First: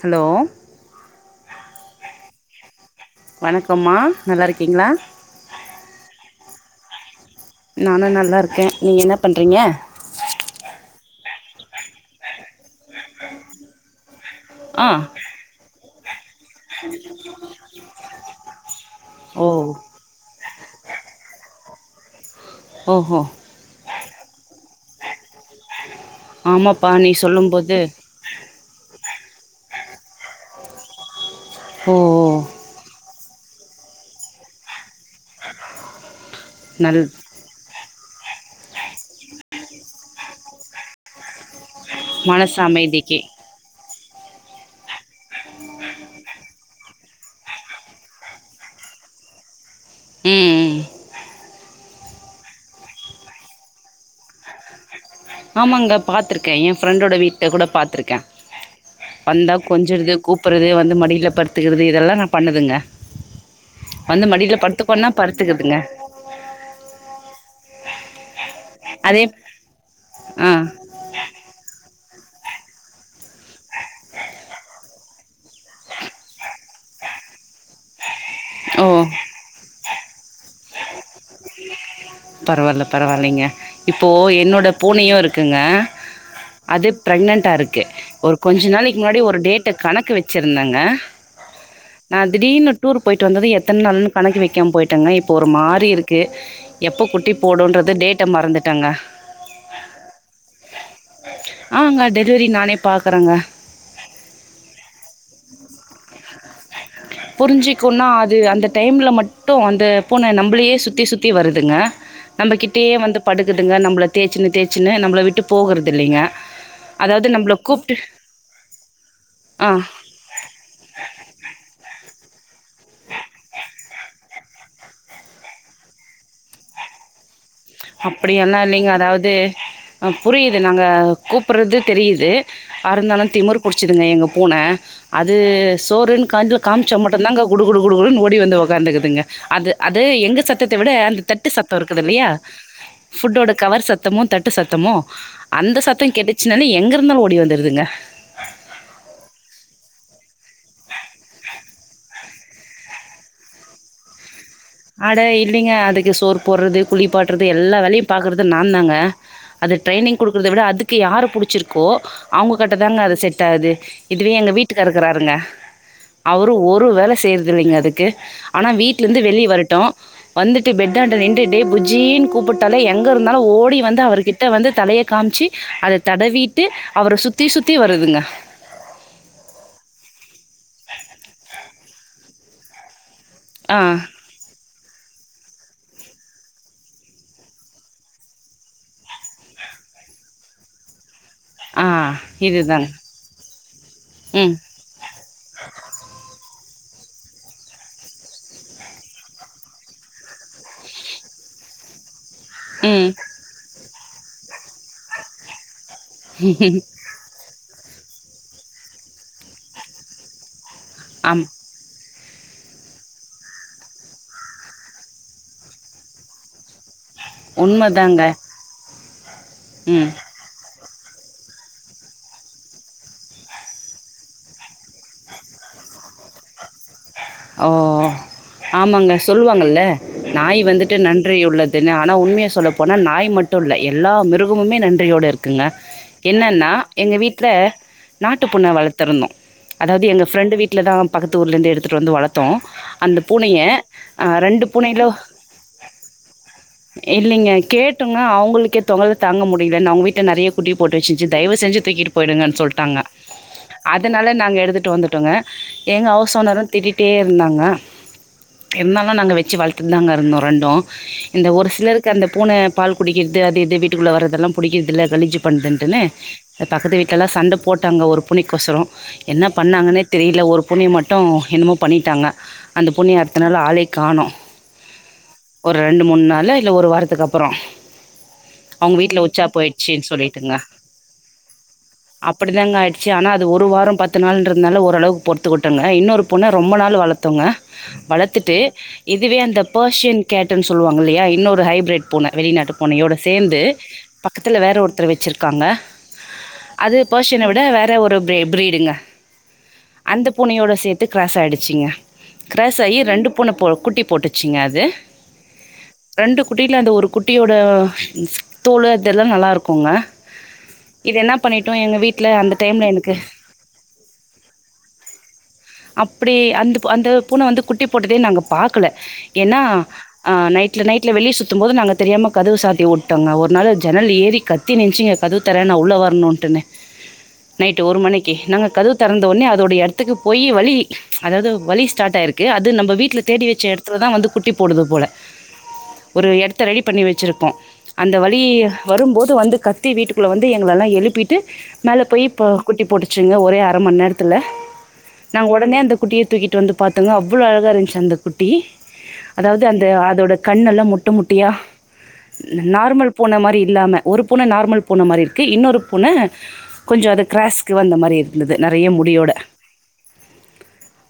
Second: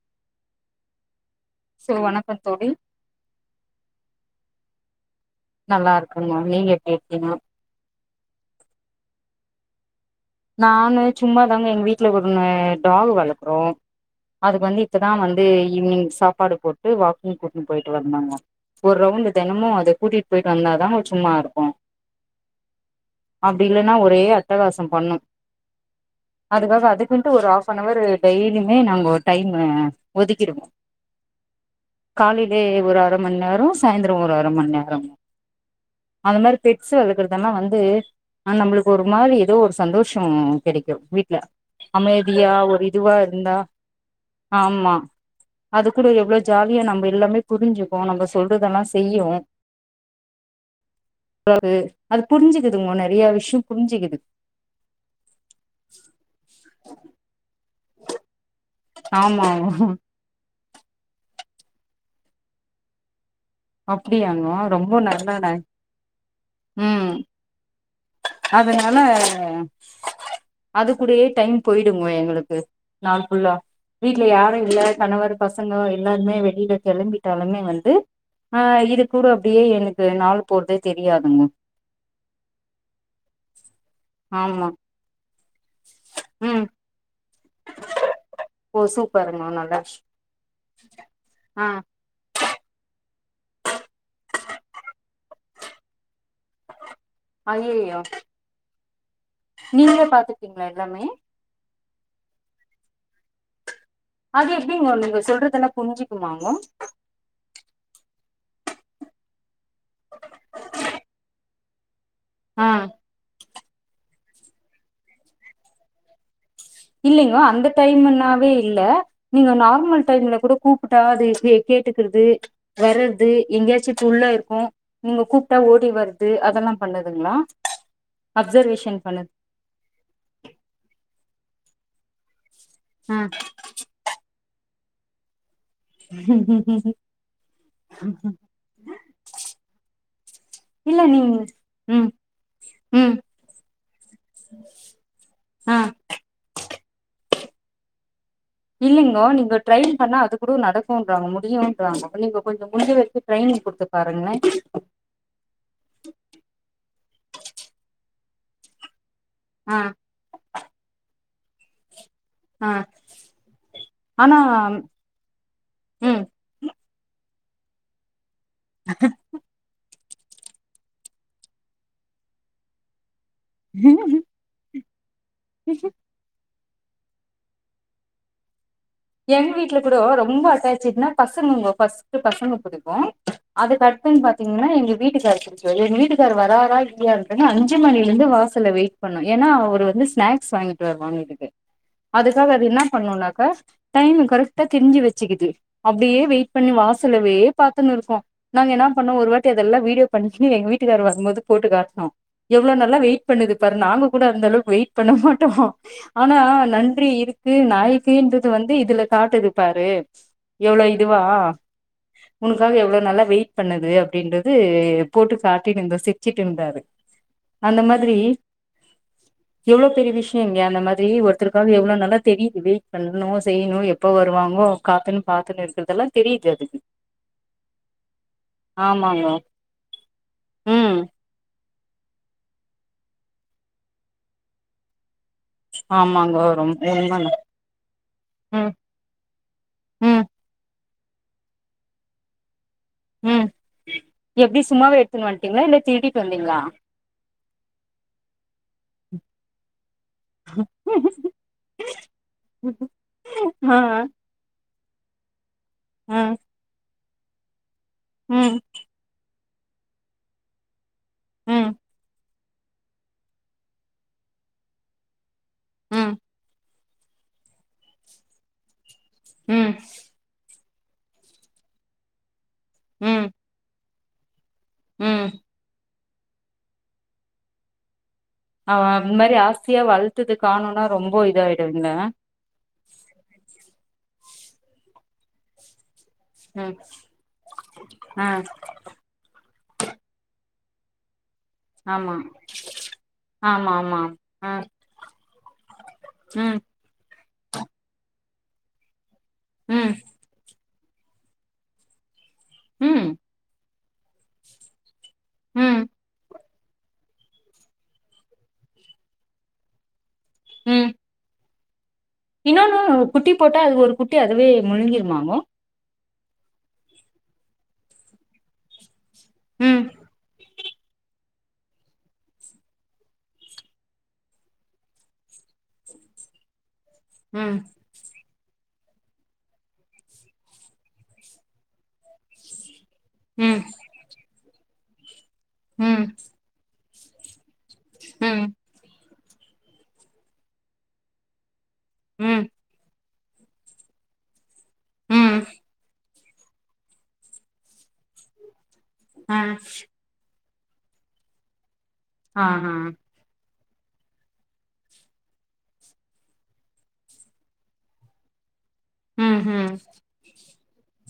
Hello so வணக்கோ தோழி வணக்கம்மா நல்லா இருக்கீங்ளா நல்லா இருக்கே மேம் நீங்க எப்டி இருக்கீங்க நானு நல்லா இருக்கே நீங்க என்ன பண்றீங்க நானு சும்மாதாங்க எங்க வீட்டுல ஒன்னு டாஃகு வளத்தோ அதுக்கு வந்து ஆ இப்பதா வந்து ஈவினிங் சாப் பாடு போட்டு வாக்கிங் கூட்னு போயிட்டு வந்தாங்க ஒரு ரவுண்டு ஓ தெனமு அத கூட்டிட்டு பொயிட் வந்தாதா அது சும்மாருக்கு ஓஹோ அப்டி இல்லன்னா ஒரே அட்டகாசம் பண்ணும் அதுக்காக ஆமாப்பா நீ அதுக்குண்ட்டு ஒரு சொல்லும்போது ஹாஃபன்னவரு டெய்லியுமே நாங்கோ டைமு ஒதுக்கிடுவோ ஓ காலையிலே ஒரு ஒருமன் நேரோ சாயந்தரோ ஒரு அரமன் நேரோ அந்த மாரி பெட்ஸு நல் வளக்கறதெல்லா வந்து நம்மளுக்கு ஒரு மாரி ஏதோ ஒரு சந்தோஷ் ஷம் கெடைக்கு வீட்ல அமைதியா மனசு ஒரு இதுவா அமைதிக்கு இருந்தா ஆமா அது கூட எவ்ளோ ஜாலியா நம்ம எல்லாமே புருஞ்சுக்கு நம்ம சொல்றதெல்லா செய்யும் ம் ம் அதாவது அது புரிஞ்சுக்குதுங்கோ நெறையா விஷயோ புரிஞ்சுக்குது ஆமாங்க பாத்துருக்கே ஏ ஃப்ரெண்டோட வீட்ல கூட பாத்துருக்கே ஆமா வந்தா கொஞ்சர்து கூப் புட்றது வந்து மடியில படுத்துக்குறது இதெல்லாதா பண்ணுதுங்க வந்து அப்டியாங்கோ மடியில ரொம்ப படுத்துக்கோனா நல்ல படுத்துக்குதுங்க அதுனால அதே ஆ அது கூடயே டைம் போயி் ட்ருங்க எங்களுக்கு நாள் ஃபுல்லா வீட்ல யாரு இல்ல கணவர் பசங்கோ எல்லாருமே வெளில கெளம்பிட்டாலுமே வந்து ஆ இது ஓ கூட அப்டியே எனக்கு நாள் போறதே தெரியாதுங்க பரவால்ல பரவால்லைங்க இப்போ ஆமா என்னோட பூனையு இருக் குங்க ம் அது ப்ரெக்னன்ட் டா இருக்கு ஒரு கொஞ்ச ஓ நாளைக்கி முன்னாடி ஒரு சூப்பருங்கோ டேட்டு நல்ல விஷ் கணக்கு வச்சுருந்தங்க ஆ நா திடீர்னு டூர் பொயிட்டு வந்தது எத்தன நாள்ன்னு கணக்கு வெக்காம பொயிட்டேங்க இப்போ ஒரு மாறி இருக்கு எப்போ குட்டி போடுன்றது ஐயையோ டேட்ட மறந்துட்டங்க நீங்களே பாத்துட்டீங்ளா எல்லாமே ஆமாங்க டெலிவரி நானே பாக்குறேங்க அது எப்டிங்கோ நீங்க சொல்றதெல்லா புரிஞ்சுக்குமாங்கோ புரிஞ்சுக்கும்னா அது அந்த டைம்ல மட்டு அந்த பூன நம்பளையே சுத்தி சுத்தி வருதுங்க நம்ப கிட்டயே வந்து படுக்குதுங்க நம்மள தேச்சுன்னு தேச்சுன்னு நம்மள விட்டு போகறதுல்லைங்க இல்லைங்கோ அந்த டைம்னாவே இல்ல நீங்க ஆ. நார்மல் டைம்ல கூட கூப்பிட்டா அது கேட்டுக்கிறது வர்றது எங்கேயாச்சு குல்ல இருக்கு நீங்க கூப்ட்டா ஓடி வறது அதெல்லா பண்ணதுங்களா அப்டியெல்லா இல்லைங்க அதாவது புரியுது நாங்க கூப்புட்றது தெரியுது ஆ பருந்தாலு திமர் புடிச்சிதுங்க எங்க பூன அது சோறு ன் கண்ல காமிச்சா மட்டு தாங்க குடுடு குடு ஓடி வந்து உக்காந்ட்துங்க அது அது எங்க சத்தத்த விட இல்ல அந்த நீங்க தட்டு சத்த இருக்குது ம் இல்லையா ம் ஃபுட்டோட கவர் சத்தமு தட்டு சத்தமோ ஆ அந்த சத்த கேட்டுச்சுனால எங்க இருந்த ஓடி வந்துடுதுங்க இல்லைங்கோ நீங்க ட்ரெயின் பண்ணா அது கூட நடக்குன்றாங்கோ முடியுன்றாங்கோ நீங்க கொஞ்ச முடி்ஞ்ச வரைக்கு ட்ரெயின் னிங் கொடுத்து பாருங்ளே ஆட இல்லைங்க அதுக்கு சோர் போட்றது குளிப்பாட்றது எல்லா வேலையு பாக்குறது நா தாங்க அது ஆ ட்ரைனிங் குடுக்குறத விட அதுக்கு யார புடிச்சிருக்கோ அவங்க ஆ கட்ட தாங்க அது செட் ஆது இதுவே ஆனா எங்க வீட்டு காரு இருக்கறாருங்க ம் அவரு ஒரு வேல செய்றதுல்லைங்க அதுக்கு ஆனா வீட்லந்து வெளியே வரட் வந்துட்டு பெட்டான்ட நின்ட்டு டே புஜ்ஜி ன் கூப்பிட்டாலே எங் எங்க இருந்தாலு ஓடி வந்து அவர்கிட்ட வந்து தலைய காம்ச்சி அத தடவி ட்டு அவர சுத்தி சுத்தி வருதுங்க எங்க வீட்ல கூட ரொம்ப அட்டாச்சட்னா பசங்கங்க ஃபர்ஸ்ட்டு பசங்க புடிக்கு ஆ அதுக் அத்துன்னு பாத்தீங்கன்னா எங்க வீட்டுக்காரு எங்க வீட்டுக்கார் வராறா இல்லையா ங்க அஞ்சுமணிலிருந்து வாசல்ல வெயிட் பண்ணோ ஏனா அவர் வந்து ஸ்நாக் ஸ் வாங்கிட்டு வருவாங்க இதுக்கு ஆ அதுக்காக அது என்ன இதுதாங்க. பண்ணுனாக்கா டைம்ம ம் கரெக்டா தெரிஞ்சு வச்சிக்கிது அப்டியே வெயிட் பண்ணி வாசலவே பாத்துன்னு இருக்கு நாங்க என்ன பண்ணோ ஒரு வாட்டி அதெல்லா வீடியோ பண்ணி எங்க வீட்டுக்காரு வருபோது போ போட்டு காட்னோ எவ்ளோ நல்லா ம் வெயிட் பண்ணுது பாரு நாங்க கூட அந்த அளவுக்கு வெயிட் பண்ண மாட்டோ ஆனா நன்றி இருக்கு நாய்க்கு ன்றது வந்து இதுல காட்டுது பாரு எவ்ளோ இதுவா ஆமா உனக்காக எவ்ளோ நல்லா வெயிட் பண்ணுது அப்படின்றது போட்டு காட்டிந்தோ சிச்சுட்டு இந்தாரு அந்த மாதிரி உண்மதாங்க. எவ்ளோ ம். பெரிய விஷயங்க அந்த மாதி ஒருத்தருக்காக எவ்ள நல்ல தெரியது வெயிட் பண்ணு ணு செய்ணு எப்ப வருவாங்கோ காத்துன் பாத்துன்னு இருக்கறதெல்லா தெரியுது அதுக்கு ஓ ஆமாங்க ஆமாங்கோ சொல்லுவாங்கல்ல நாய் வந்துட்டு ம் நன்றி உள்ளது து ன்னு ஆனா உண்மைய சொல்ல போனா நாய் மட்டு இல்ல எல்லா மிருகமுமே நன்றியோடு இருக் குங்க ஆமாங்கோ என்னன்னா ரொம் எங்க உண்மங்க வீட்ல ம் நாட்டுப்பூன வளத்துருந்தோ அதாவது எங்க ம் ஃப்ரெண்டு வீட்ல தா பக்கத்து ஊர்லேந்து எடுத்துட்டு வந்து வளத்தோ அந்த ம் பூனைய ஆ எப்டி ரெண்டு சும்மாவே பூனையிலோ எடுத்துன்னு வந்ட்டீங்களா இல்ல திருடிட்டு வந்தீங்களா இல்லைங்க கேட்டுங்க அவங்களுக்கே தொங்கலை தாங்க முடியல ந அவங்க வீட் டு நறைய குட்டி போட்டு வச்சிச்சு தயவு செஞ்சு தூக்கிட்டு போயிடுங்க சொல்ட்டாங்க ஆ அதனால நாங்க எடுத்துட் டு வந்துட்டோங்க எங்க ஆ ஹவுஸ் ஓனரு திட்டிட்டே இருந்தாங்க ம் இருந்தாலு நாங்க வச் சு‌ வளத்துதா தாங்க இருந்தோ ரெண்டோ இந்த ஒரு ம் சிலருக்கு அந்த பூனை பால் குடிக்கிறது அது இது வீட்டுக்குள்ள வரதெல்லா புடிக்கிறதில்ல கழிஞ்சு பண்றதுன்ட்டுன்னு ம் பக்கத்து வீட்லலா சண்ட போட்டாங்க ஒரு பூனிக்கொசர என்ன ம் பண்ணாங்கன்னே தெரியல ஒரு பூனி மட்டு என்னமோ பண்ணிட்டாங்க அந்த பூணிய ம் அடுத்த நாள் ஆளையே காணு ம் ரெண்டு மூணு நாள இல்ல ஒரு வாரத்துக்கு அப்புறோ அவ அவங்க அந்த வீட்ல மாரி உச்சா ஆசையா போயிட்ச்சு வளத்தது சொல்லிட்டுங்க காணோனா ரொம்ப இதாயிடுங்க அப்டித்தாங்க ஆயிடுச்சு ஆனா அது ஒரு ஒரு‌ வார பத்து நாள் ன்றந்தால ஓரளவுக்கு பொறுத்து கொட்டுங்க இன்னொரு பூன ரொம்ப ம் நாள் வளத்தோங்க ஆ வளத்துட்டு இதுவே அந்த ஃபர்ஷியன் கேட் டுன்னு சொல்லுவாங்க இல்லையா இ இன்னொரு ஹைப்ரேட் ஆமா பூன வெளிநாட்டு பூனையோட சேர்ந்து ஆமா ஆமா ஆ பக்கத்துல வேற ஒருத்தர் வச்சிருக்காங்க ம் பெர்ஷன விட வேற ஒரு பிரெ பிரீடுங்க ம் அந்த பூனையோட சேத் து கிரராஸ் ஆகிடுச்சிங்க கிராஸ் ஆகி ம் ரெண்டு பூன போ குட்டி போட்டுச்சிங்க அது ம் ரெண்டு குட்டியில அந்த ஒரு குட்டியோட தோல் அதெல்லாம் நல்லா இருக்கும்ங்க ம் இது என்ன பண்ணிட்டோம் எங்க வீ இன்னொன்னு குட்டி போட்டா அது ஒரு குட்டி அதவே முழுங்கிருமாங்கு அப்டி அந்த அந்த பூன வந்து குட்டி போட்டதே நாங்க பார்க்கல ஏன்னா ம் அ நைட் நைட்ல நைட்ல வெளிய சுத்தும் போது நாங்க தெரியாம கதவு சாத்தி ட்டோங்க ஒரு நாள் ஜன்னல் ஏறி கத்தினுச்சுங்க கதவு தரனு உள்ள வரணும்ட்டுனே ம் ஓகே நாங்க கதுவு திறந்தவுடனே அதோட இடத்துக்கு போய் வலி அதாவது வலி ஸ்டார்ட் ஆயிருக்கு அது நம்ம வீட்கே வீட்ல தேடி ம் வச்ச இடத்துல தான் வந்து குட்டி போடுது போல ம் ஒரு எடத்த ரெடி பண்ணி வச்சிருப்போ அந்த வலி ம் வரும்போது வந்து கத்தி வீட்டுக்குள்ள வந்து எங்களால எல்லா எழுப்பிட்டு மேலே போய் ம் போ குட்டி போட்டுச்சுங்க ஒரே அர மணி நேரத்தில் ம் நாங்க ஒடனே அந்த குட்டிய தூக்கிட்டு வந்து பாத்தோங்க அவ்வளோ அழகா இருந்துச்சு அந்த குட்டி ஆ அதாவது அந்த அதோட கண் எல்லாம் முட்டை முட்டியா ஆஹா நார்மல் பூன மாரி இல்லாம ஒரு பூன நார்மல் பூன மாதிரி இருக்குது இன்னொரு பூன கொஞ்சம் அது க்ராாஸ்க்கு வந்த மாதிரி இருந்தது நெறைய முடியோட ம் ம்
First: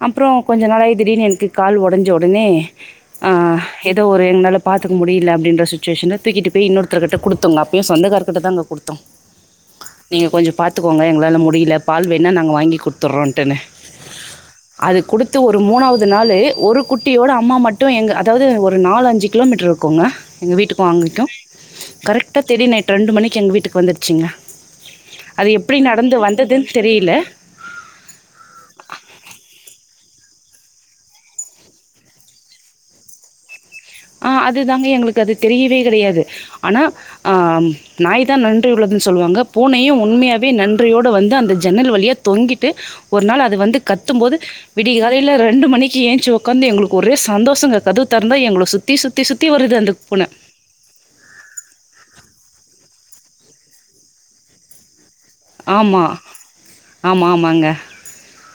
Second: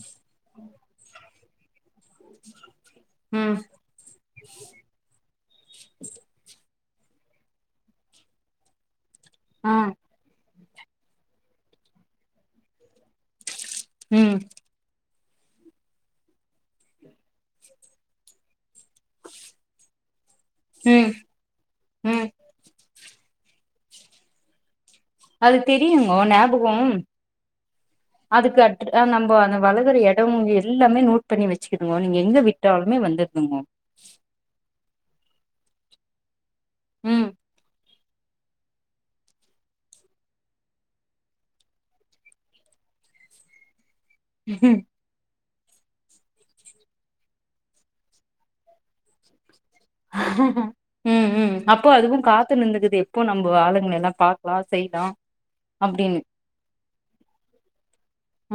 அப்புறொ கொஞ்ச நாளாகி திடீர்னு எனக்கு கால் ஒடஞ் ச உடனே ம் ஏதோ ஒரு எங்களால பாத்துக்க முடியல அப்டின்ற சுச்சுவேஷன் தூக்கிட்டு போய் இன்னொரு ஒருத்தர்க்கிட்ட கொடுத்தோங்க அப்பயும் சொந்தக்காரர்கிட்ட தான் அங்கே கொடுத்தோம் ஆ நீங்க கொஞ்சொ பாத்துக்கோங்க எங்களால் முடியல பால் வேணால் நாங்க வாங்கி கொடுத்துட்றோன்டன்னு ம் த்த ஒரு மூணாவது நாள் ஒரு குட்டியோட அம்மா மட்டும் எங்க அதாவது ஒ ரு நாலு அஞ்சு கிலோமீட்டர் இருக்கும்ங்க எங்க வீட்டுக்கு ம் அவ்ங்கு ம் கரெக்டா தேடி நைட் ரெண்டு மணிக்கு எங்க வீட்டுக்கு வந்துருச்சிங்க அது எப்டி நடந்து தெரியுங்கோ வந்ததுன்னு ஞாபகோ தெரியல ஆ நம்ப அந்த வளக்குற எடம் எல்லாமே நோட் பண்ணி வச்சுக்கதுங்கோ நீங்க எங்க விட்டாலுமே வந்துடுதுங்கோ ஆ அதுதாங்க எங்களுக்கு அது தெரியவே கிடையாது ஆனா ம் அ நாய் தான் நன்றி உள்ளதுன்னு சொல்லுவாங்க பூனையும் உண்மையாகவே நன்றியோடு வந்து அந்த ஜன்னல் வழியாக தொங்கிட்டு ஒரு நாள் அது வந்து கத்தும் போது விடிய காலையில ரெண்டு மணிக்கு எஞ்ச்சி உக்காந்து எங்களுக்கு ஒரே சந்தோஷங்க கதவு தந்தா எங்கள சுத்தி சுத்தி சுத்தி வருது அந்த பூனை. ம் உனம் அப்போ அதுவும் காத்து நின்னுக்குது எப்போ நம்போ ஆளுங்கள எல்லாம் பாக்கலா செய்லா ஆமா. அப்டின்னு ஆமா, ஆமாங்க.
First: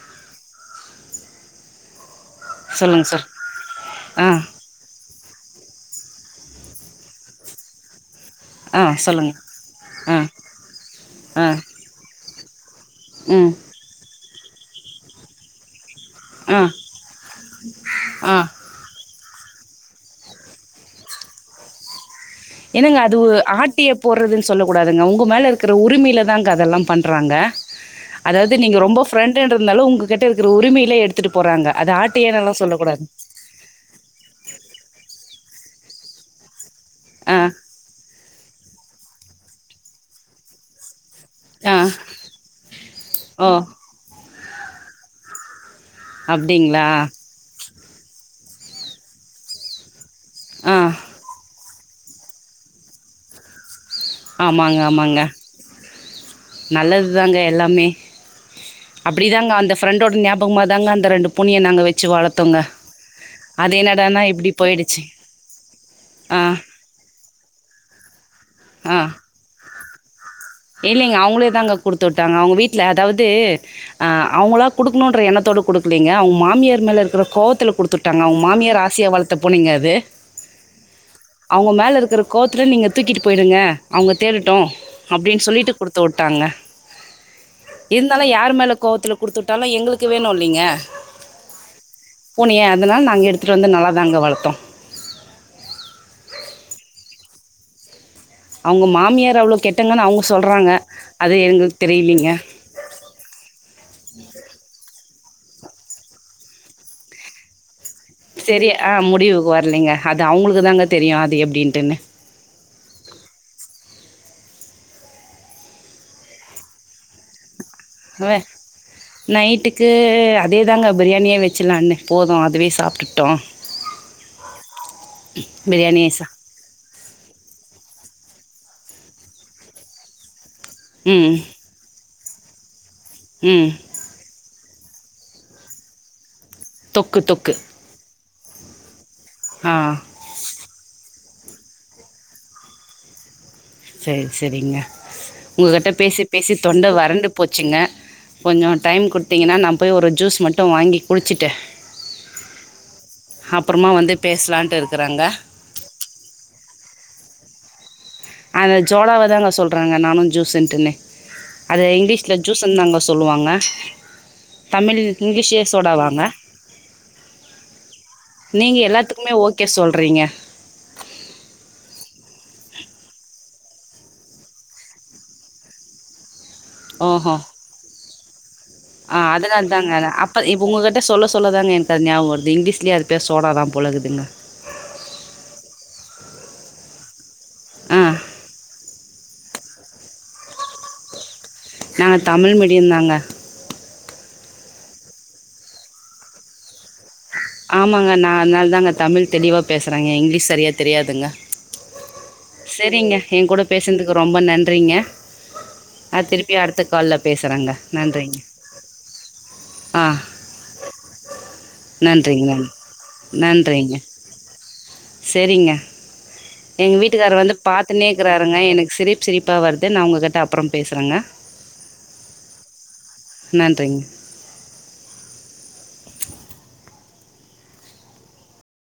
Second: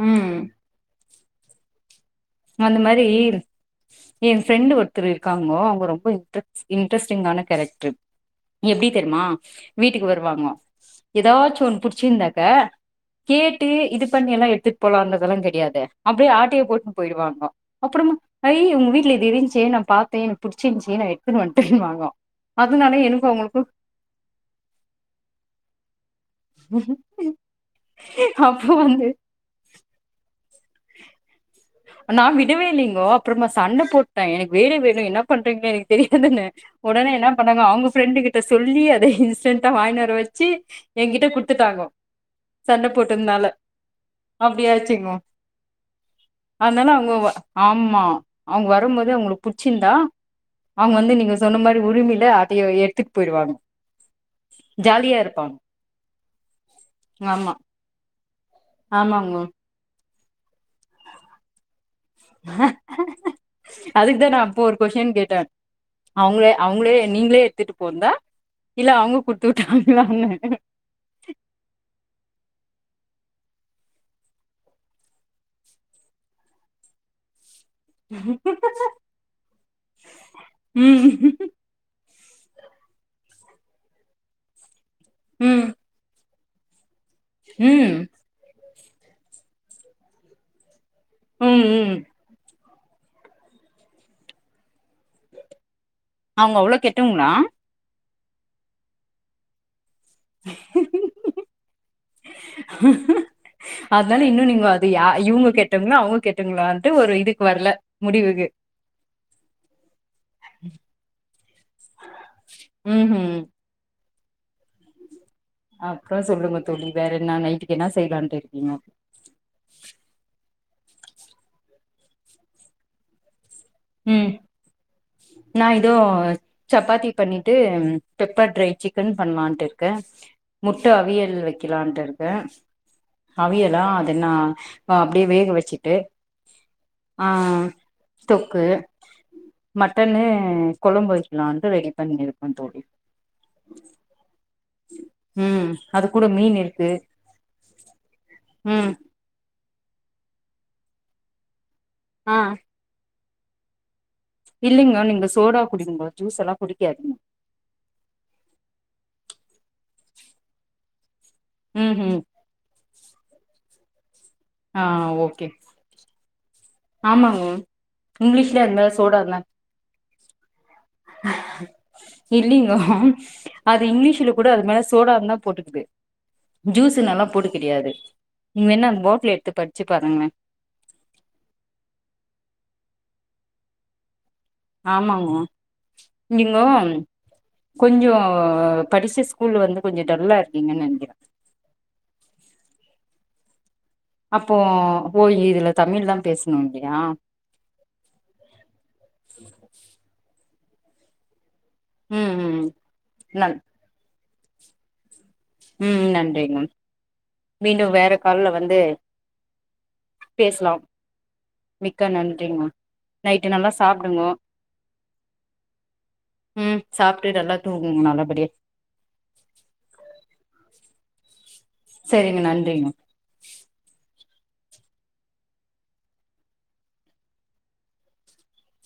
ம் அந்த மாரி சொல்லுங்க சார். ஆ, என் ஃப்ரெண்டு் ஒருத்தர் இருக்காங்கோ அவங்க ரொம்ப இன்ட்ர இன்ட்ரஸ்டிங்கான கேரக்ட்ரு ஆ எப்டி தெர்மா சொல்லுங்க. வீட்டுக்கு ஆ, வருவாங்கோ ஆ, ஏதாச்சும் ஒன்னு புடிச்சிருந்தாக்கா ம், கேட்டு இது பண்ணி எல்லா எடு த்துட் போலாம்ன்றதெல்லா கிடையாது அப்படியே ஆ, ஆட்டய போட்டுனு போயிடுவாங்கோ அப்புறமா ஆ. ஐ ஒங்க வீட்ல இது இருன்ச்சு நா பாத்தேன் புடிச்சிருன்சு எடுத்துனுவன்டேன் வாங்க என்னங்க அது ஆட்டய போடுறதுன்னு சொல்ல கூடாதுங்க உங்க மேல இருக்கிற உரிமைல தாங்க அதெல்லாம் பண்றாங்க அதாவது அப்போ நீங்க ரொம்பொ வந்து ஃப்ரெண்ட்டுன்றுனால ஒங்க கிட்ட நா ஆட்டியனெல்லாம் விடவே சொல்லக்கூடாது. இல்லிங்கோ அப்றமா சண்டை போட்டே எனக்கு வேணு வேணு என்ன பண் றீங்ளே எனக்கு தெரியாதுன்னே ஒடனே என்ன ஆ, பண்ணாங்க அவங்க ஃப்ரெண்டு கிட்ட சொல்லி அத டீசன்டா வாங்கினுவர வச்சு என்கிட்ட ஆ, குடுத்துட்டாங்கோ சண்ட ஓ! போட்டதுனால அப்படியாச்சுங்கோ அப்டிங்களா? அதனால அவங்க வ ஆமா அவ்ங்க வரும் போதே அவ்ங்களுக்கு புடிச்சிருந்தா ஆ, அவ்ங்க வந்து நீங்க சொன்ன மாரி உரிமையில அதையு எடுத்துட்டு பெய்ருவாங்க ஆமாங்க ஆமாங்க நல்லது தாங்க ஆமா எல்லாமே அப்பிடி ஆமாங்கோ தாங்க அந்த ஃப்ரெண்டோட ஞாபகமா தாங்க அந்த ரெண்டு பூனிய நாங்க வெச்சு வளத்தொங்க அது என்னடானா இப்பிடி போயிடுச்சி அவுங்ளே அவுங்ளே நீங்ளே எத்திட்டு போண்தா இல்ல அவுங்க குட்த்துட்டாங்லான்னே இல்லீங்க அவுங்ளே தாங்க குடுத்துட்டாங்க அவுங்க வீட்ல அதாவ து அ அவுங்ளா குடுக்ணுன்ற எண்ணத்தோட குடுக்குலீங்க அவுங் மாமியார் மேல இருக்ற கோவத்துல குடுத்துட்டாங்க அவுங் மாமியார் ஆசையா வளத்த பூனைங்க அது ம் அவுங்க மேல இருக்கற கோவத்துல நீங்க தூக்கிட்டு போயிருங்க அவுங்க தேடட்டு அப்டின் ம் சொல்லிட்டு ம் குடுத்துவுட்டாங்க ம் இந்தாலு யார் மேல கோவத்துல குடுத்துவுட்டாலு எங்குளுக்கு வேணு இல்லீங்க ம் ம் னைய அதனால நாங்க எடுத்துட்டு வந்து நல்லா தாங்க வளத்தோ அவுங்க அவ்ளோ கெட்டவங்ளா அவுங்க மாமியார் அவ்ளோ கெட் டங்கனு அவுங்க சொல்றாங்க அது எங்குளுக் தெரிலீங்க அதுனால இன்னு நீங்கோ அது யா இவுங்க கெட்டவங்ளா அவுங்க கெட்டவங்ளான்ட்டு ஒரு இதுக்கு வர்ல செரி அ முடிவுக்கு வர்லீங்க அது அவுங்குளுக்கு தாங்க தெரியு அது எப்டின்ட்டுன்னு ம் ஹூ அப்றோ சொல்லுங்க தோழி வேறென்னா நைட்டு வெ நைட்டுக்கு அதேதாங்க பிரியாணியே வெச்சிலான்னு போது அதுவே சாப்ட்டுட்டோ ம் நா இதோ பிரியாணியே சா சப்பாத்தி பண்ணிட்டு ம் பெப்பர் டரை சிக்கன் பண்லான்டிர்க்கே முட்ட அவியல் ம் வெக்கலான்டிருக்கே ம் அவியலா அது என்னா அ அப்டியே வேக வெச்சிட்டு தொக்கு தொக்கு தொக்கு ஆ மட்டனு கொழம்பு வெ க்லாண்ட்டு ரெடி பண்ணி இருக்கந் தோழி சேர் செரிங்க ம் உங்ககிட்ட அது பேசி கூட பேசி மீன் தொண்ட இருக்கு வறண்டு போச்சுங்க கொஞ்சோ ம் டைம் குட்த்தீங்கனா நா போய் ஒரு ஜூஸ் மட்டு வாங்கி குடிச்சிட்டு அ அப்பறமா வந்து பேசலான்ட்டு இல்லிங்கோ இருக்கிறாங்க நீங்கோ சோடா குடிங்கோ ஜூஸெல்லா குடிக்காதீங்கோ அந்த ஜோலாவ தாங்க சொல்றாங்க நானு ஜூஸ்ன்டுன்னு அது ம் ம் இங்லீஷ்ல ஜூஸ்ன் தாங்க ஸ் சொல்லுவாங்க ஆ தமிழ் ஓகே இங்லீஷியே சோடா வாங்க ஆமாங்கோ இங்கிலீஷ்ல அது நீங்க எல்லாத்துக்குமே ஓகே சொல்றீங்க ம்ஹு இல்லீங்கோ அது இங்கிலீஷ்ல கூட அது மேல சோடான் தா போட்டுக்குது ஜூஸுனல்லா போடு கெடையாது அ அதனால் தாங்க அப்ப இப்ப உங்ககிட்ட சொல்ல சொல்ல தாங்க எனக்கு அது நியாவ வருது இங்கிலீஷ்லியு அது ட்டு சோடா தா போல இகுதுங்க ஆமாங்க நீங்கோ ஆ கொஞ்சோ படிச்ச ஸ்கூல்ல வந்து கொஞ்ச டல்லா இருப்பிங்கன் நெனைக்கிறே நாங்க தமிழ் மீடியந் தாங்க அப்போ ஓ இதுல தமிழ் தா பேசணு இல்லியா ஆமாங்க நா அதனால் தாங்க தமிழ் தெளிவா பேசறங்க இங்லீஷ் சரியா தெரியாதுங்க ம் ம் ஷெரிங்க எங் நன் கூட பேசுன்துக்கு ரொம்ப நன்றிங்க ம் அ திருப்பியு நன்றிங்க அடுத்த கால்ல பேசுறங்க மீண்டும் வேற நன்றிங்க கால்ல வந்து ஆ பேசலாம் மிக் க நன்றிங்க நன்றி நன்றிங்கோ நைட்டு நல்லா சாப்டுங்கோ செரிங்க ம் எங்க வீட்டுக்கார சாப்ட்டு வந்து நல்லா தூங்குங்க பாத்துன்னே நல்லபடியா இருக்கிறாருங்க எனக்கு சிரிப் சிரிப்பா வருது நா உங்க கிட்ட அப்பறம் பேசுறங்க சரிங்க நன்றிங்க நன்றிங்க